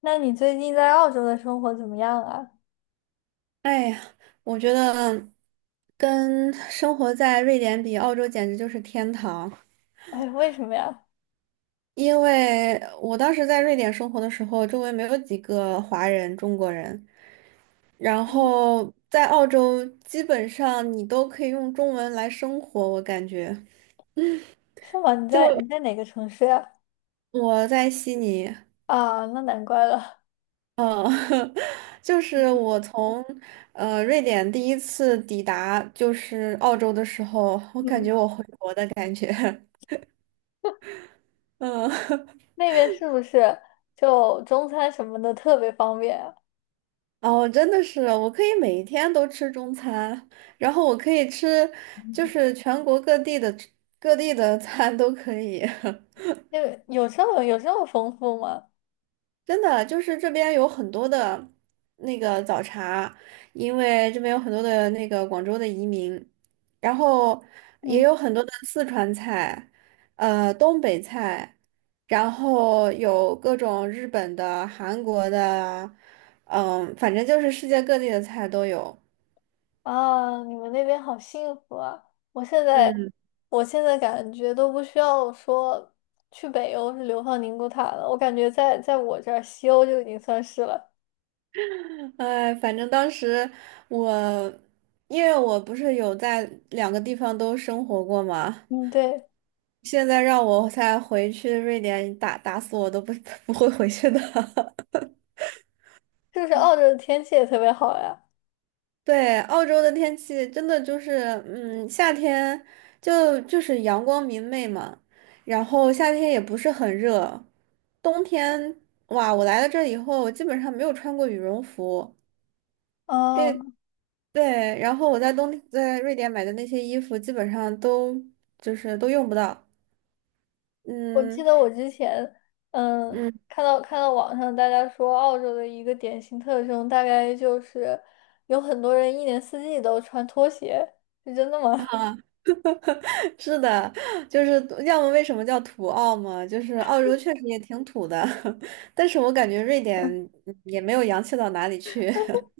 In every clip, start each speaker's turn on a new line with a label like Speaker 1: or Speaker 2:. Speaker 1: 那你最近在澳洲的生活怎么样啊？
Speaker 2: 哎呀，我觉得跟生活在瑞典比，澳洲简直就是天堂。
Speaker 1: 哎，为什么呀？
Speaker 2: 因为我当时在瑞典生活的时候，周围没有几个华人、中国人，然
Speaker 1: 嗯，
Speaker 2: 后在澳洲基本上你都可以用中文来生活，我感觉。
Speaker 1: 是吗？你在你
Speaker 2: 就
Speaker 1: 在哪个城市呀？
Speaker 2: 我在悉尼，
Speaker 1: 啊，那难怪了。
Speaker 2: 嗯，就是我从瑞典第一次抵达就是澳洲的时候，我感觉
Speaker 1: 嗯，
Speaker 2: 我回国的感觉，嗯。
Speaker 1: 那边是不是就中餐什么的特别方便啊？
Speaker 2: 哦，真的是，我可以每一天都吃中餐，然后我可以吃，就
Speaker 1: 嗯，
Speaker 2: 是全国各地的餐都可以。
Speaker 1: 那个有这么丰富吗？
Speaker 2: 真的，就是这边有很多的那个早茶，因为这边有很多的那个广州的移民，然后也
Speaker 1: 嗯。
Speaker 2: 有很多的四川菜，东北菜，然后有各种日本的、韩国的，嗯，反正就是世界各地的菜都有。
Speaker 1: 啊，你们那边好幸福啊！我现在
Speaker 2: 嗯。
Speaker 1: 我现在感觉都不需要说去北欧是流放宁古塔了，我感觉在我这儿西欧就已经算是了。
Speaker 2: 哎，反正当时我，因为我不是有在两个地方都生活过嘛，
Speaker 1: 嗯，对。
Speaker 2: 现在让我再回去瑞典打死我都不 不会回去的。
Speaker 1: 就是澳洲的天气也特别好呀？
Speaker 2: 对，澳洲的天气真的就是，嗯，夏天就是阳光明媚嘛，然后夏天也不是很热，冬天，哇，我来了这以后，我基本上没有穿过羽绒服。
Speaker 1: 啊，
Speaker 2: 对，然后我在瑞典买的那些衣服，基本上都就是都用不到。
Speaker 1: 我记
Speaker 2: 嗯
Speaker 1: 得我之前，嗯，
Speaker 2: 嗯，
Speaker 1: 看到网上大家说澳洲的一个典型特征，大概就是有很多人一年四季都穿拖鞋，是真的吗？
Speaker 2: 是的，就是要么为什么叫土澳嘛，就是澳洲确实也挺土的，但是我感觉瑞典 也没有洋气到哪里去。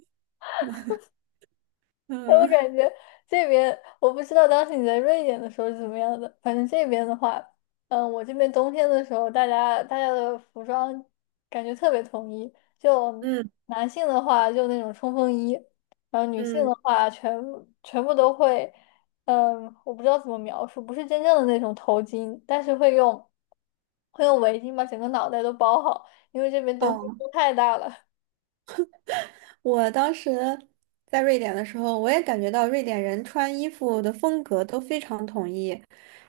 Speaker 1: 我感
Speaker 2: 嗯
Speaker 1: 觉这边我不知道当时你在瑞典的时候是怎么样的，反正这边的话，嗯，我这边冬天的时候，大家的服装感觉特别统一，就
Speaker 2: 嗯
Speaker 1: 男性的话就那种冲锋衣，然后女性
Speaker 2: 嗯，
Speaker 1: 的话全部都会，嗯，我不知道怎么描述，不是真正的那种头巾，但是会用围巾把整个脑袋都包好，因为这边冬天
Speaker 2: 哦。
Speaker 1: 风太大了。
Speaker 2: 我当时在瑞典的时候，我也感觉到瑞典人穿衣服的风格都非常统一，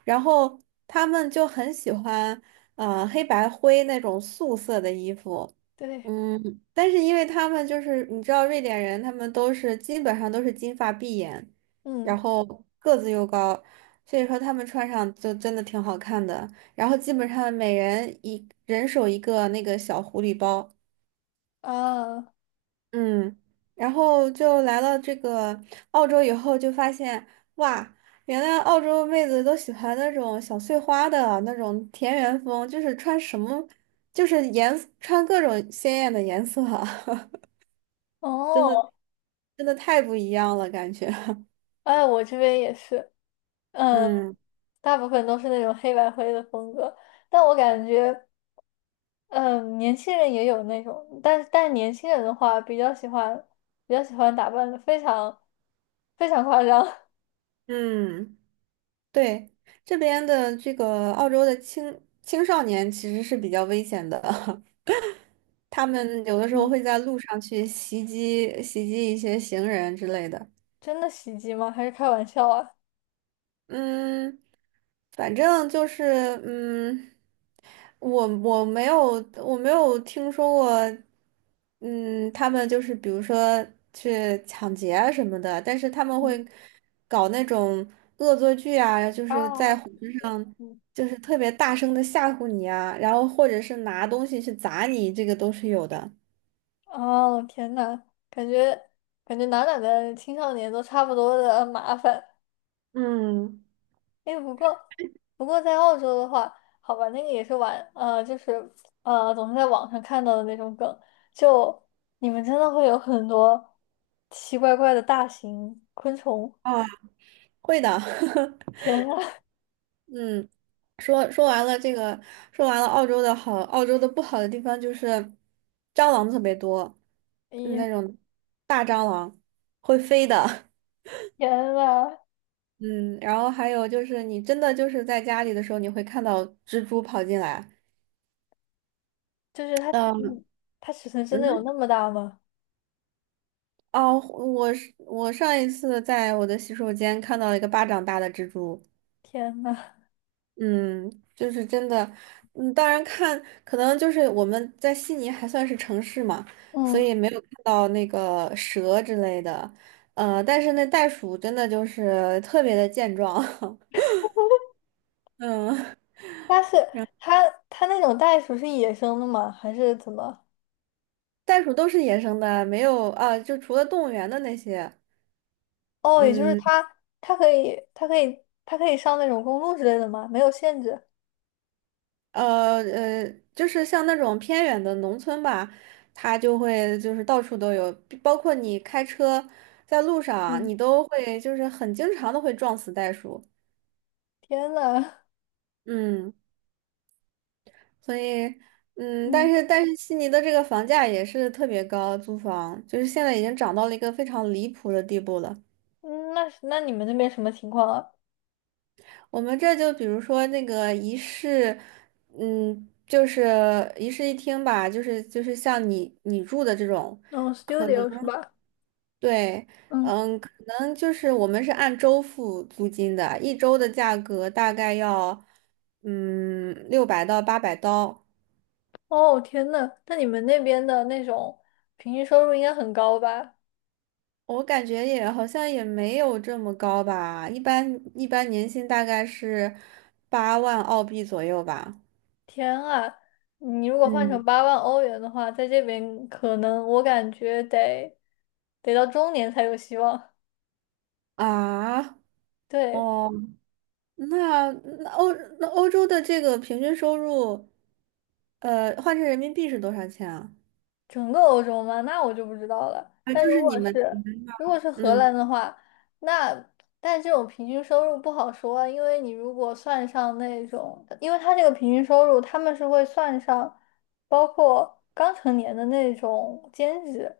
Speaker 2: 然后他们就很喜欢黑白灰那种素色的衣服，
Speaker 1: 对，
Speaker 2: 嗯，但是因为他们就是你知道瑞典人，他们都是基本上都是金发碧眼，然
Speaker 1: 嗯
Speaker 2: 后个子又高，所以说他们穿上就真的挺好看的，然后基本上每人一人手一个那个小狐狸包。
Speaker 1: 啊，
Speaker 2: 嗯，然后就来了这个澳洲以后，就发现哇，原来澳洲妹子都喜欢那种小碎花的那种田园风，就是穿什么，就是穿各种鲜艳的颜色，真的
Speaker 1: 哦。
Speaker 2: 真的太不一样了，感觉。
Speaker 1: 哎，我这边也是，嗯，
Speaker 2: 嗯
Speaker 1: 大部分都是那种黑白灰的风格，但我感觉，嗯，年轻人也有那种，但年轻人的话，比较喜欢，比较喜欢打扮的非常非常夸张，
Speaker 2: 嗯，对，这边的这个澳洲的青少年其实是比较危险的，他们有的 时候
Speaker 1: 嗯，
Speaker 2: 会在路上去袭击一些行人之类的。
Speaker 1: 真的袭击吗？还是开玩笑啊？
Speaker 2: 嗯，反正就是，嗯，我没有听说过，嗯，他们就是比如说去抢劫啊什么的，但是他们
Speaker 1: 嗯
Speaker 2: 会搞那种恶作剧啊，就
Speaker 1: 啊，
Speaker 2: 是在火车上
Speaker 1: 嗯，
Speaker 2: 就是特别大声的吓唬你啊，然后或者是拿东西去砸你，这个都是有的。
Speaker 1: 哦，天呐，感觉感觉哪的青少年都差不多的麻烦。
Speaker 2: 嗯，
Speaker 1: 哎，不过在澳洲的话，好吧，那个也是玩，就是总是在网上看到的那种梗，就你们真的会有很多奇怪怪的大型昆虫。
Speaker 2: 啊，会的，
Speaker 1: 天啊，
Speaker 2: 嗯，说完了这个，说完了澳洲的好，澳洲的不好的地方就是蟑螂特别多，那
Speaker 1: 咦，
Speaker 2: 种大蟑螂会飞的。
Speaker 1: 天呐，
Speaker 2: 嗯，然后还有就是你真的就是在家里的时候，你会看到蜘蛛跑进来。
Speaker 1: 就是它尺
Speaker 2: 嗯
Speaker 1: 寸，它尺寸真的有那
Speaker 2: 嗯，
Speaker 1: 么大吗？
Speaker 2: 哦，我上一次在我的洗手间看到了一个巴掌大的蜘蛛。
Speaker 1: 天呐，
Speaker 2: 嗯，就是真的，嗯，当然看，可能就是我们在悉尼还算是城市嘛，所
Speaker 1: 嗯，
Speaker 2: 以没有看到那个蛇之类的，但是那袋鼠真的就是特别的健壮，嗯，
Speaker 1: 但是它那种袋鼠是野生的吗？还是怎么？
Speaker 2: 袋鼠都是野生的，没有啊，就除了动物园的那些，
Speaker 1: 哦，也就是
Speaker 2: 嗯，
Speaker 1: 它可以上那种公路之类的吗？没有限制。
Speaker 2: 呃呃，就是像那种偏远的农村吧，它就会就是到处都有，包括你开车在路上，
Speaker 1: 嗯。
Speaker 2: 你都会就是很经常的会撞死袋鼠。
Speaker 1: 天呐，
Speaker 2: 嗯，所以，嗯，但
Speaker 1: 嗯，
Speaker 2: 是但是悉尼的这个房价也是特别高，租房就是现在已经涨到了一个非常离谱的地步了。
Speaker 1: 嗯，那你们那边什么情况啊？
Speaker 2: 我们这就比如说那个一室，嗯，就是一室一厅吧，就是像你住的这种，
Speaker 1: 哦，studio 是吧？
Speaker 2: 对，
Speaker 1: 嗯。
Speaker 2: 嗯，可能就是我们是按周付租金的，一周的价格大概要，嗯，600到800刀。
Speaker 1: 哦，天呐，那你们那边的那种平均收入应该很高吧？
Speaker 2: 我感觉也好像也没有这么高吧，一般年薪大概是8万澳币左右吧。
Speaker 1: 天啊，你如果换成
Speaker 2: 嗯，
Speaker 1: 8万欧元的话，在这边可能我感觉得到中年才有希望。
Speaker 2: 啊，
Speaker 1: 对。
Speaker 2: 哦，那那欧那欧洲的这个平均收入，换成人民币是多少钱啊？
Speaker 1: 整个欧洲吗？那我就不知道了。
Speaker 2: 啊，
Speaker 1: 但
Speaker 2: 就
Speaker 1: 如
Speaker 2: 是
Speaker 1: 果
Speaker 2: 你
Speaker 1: 是
Speaker 2: 们那儿，
Speaker 1: 如果是荷
Speaker 2: 嗯
Speaker 1: 兰的话，那但这种平均收入不好说啊，因为你如果算上那种，因为他这个平均收入他们是会算上包括刚成年的那种兼职，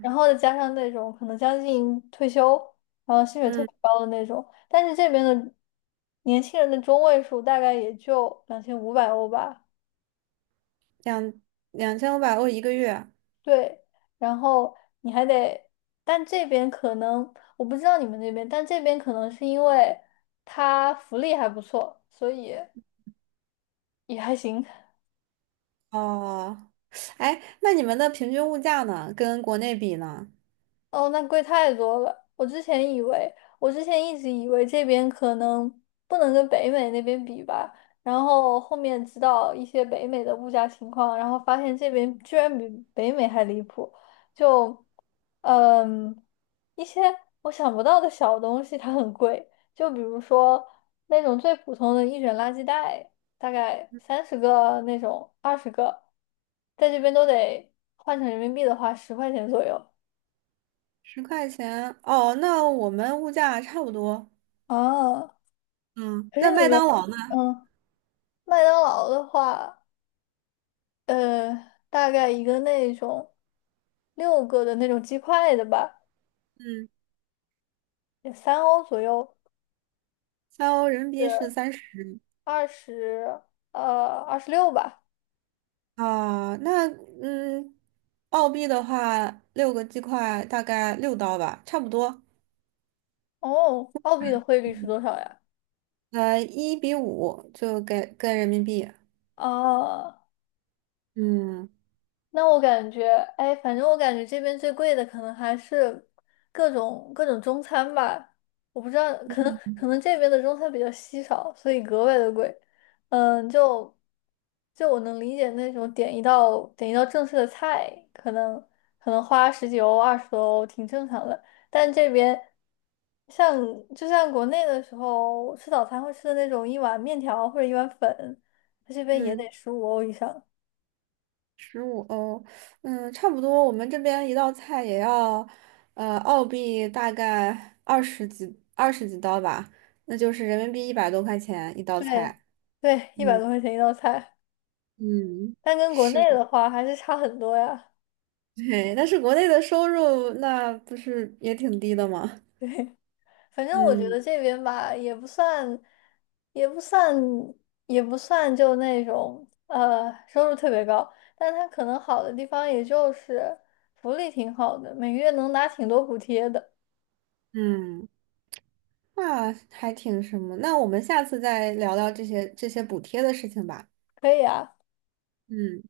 Speaker 1: 然后再加上那种可能将近退休，然后薪水特
Speaker 2: 嗯，
Speaker 1: 别高的那种。但是这边的年轻人的中位数大概也就2500欧吧。
Speaker 2: 两2500欧一个月。
Speaker 1: 对，然后你还得，但这边可能我不知道你们那边，但这边可能是因为它福利还不错，所以也还行。
Speaker 2: 哦，哎，那你们的平均物价呢？跟国内比呢？
Speaker 1: 哦，那贵太多了。我之前以为，我之前一直以为这边可能不能跟北美那边比吧，然后后面知道一些北美的物价情况，然后发现这边居然比北美还离谱。就，嗯，一些我想不到的小东西它很贵，就比如说那种最普通的一卷垃圾袋，大概30个那种，20个，在这边都得换成人民币的话，10块钱左右。
Speaker 2: 10块钱，哦，那我们物价差不多。
Speaker 1: 啊，
Speaker 2: 嗯，
Speaker 1: 可
Speaker 2: 那
Speaker 1: 是你
Speaker 2: 麦当
Speaker 1: 们，
Speaker 2: 劳呢？
Speaker 1: 嗯，麦当劳的话，呃，大概一个那种6个的那种鸡块的吧，
Speaker 2: 嗯，
Speaker 1: 也3欧左右，
Speaker 2: 3欧人民币是
Speaker 1: 是
Speaker 2: 30
Speaker 1: 二十，26吧。
Speaker 2: 啊，那嗯，澳币的话，6个鸡块大概6刀吧，差不多。
Speaker 1: 哦，澳币的汇率是多少呀？
Speaker 2: 呃，1比5就给跟人民币。
Speaker 1: 啊，
Speaker 2: 嗯
Speaker 1: 那我感觉，哎，反正我感觉这边最贵的可能还是各种中餐吧。我不知道，可能这边的中餐比较稀少，所以格外的贵。嗯，就我能理解那种点一道正式的菜，可能花十几欧、20多欧挺正常的。但这边像就像国内的时候吃早餐会吃的那种一碗面条或者一碗粉，它这边也
Speaker 2: 嗯，
Speaker 1: 得15欧以上。
Speaker 2: 15欧，嗯，差不多。我们这边一道菜也要澳币大概20几刀吧，那就是人民币100多块钱一道
Speaker 1: 对
Speaker 2: 菜。
Speaker 1: 对，一百
Speaker 2: 嗯
Speaker 1: 多块钱一道菜，
Speaker 2: 嗯。
Speaker 1: 但跟国
Speaker 2: 是。
Speaker 1: 内的话还是差很多呀。
Speaker 2: 对，但是国内的收入那不是也挺低的吗？
Speaker 1: 反 正我觉
Speaker 2: 嗯
Speaker 1: 得这边吧，也不算，也不算就那种收入特别高，但它可能好的地方也就是福利挺好的，每个月能拿挺多补贴的。
Speaker 2: 嗯，那还挺什么？那我们下次再聊聊这些补贴的事情吧。
Speaker 1: 可以啊，
Speaker 2: 嗯，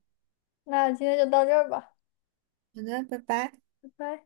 Speaker 1: 那今天就到这儿吧，
Speaker 2: 好的，拜拜。
Speaker 1: 拜拜。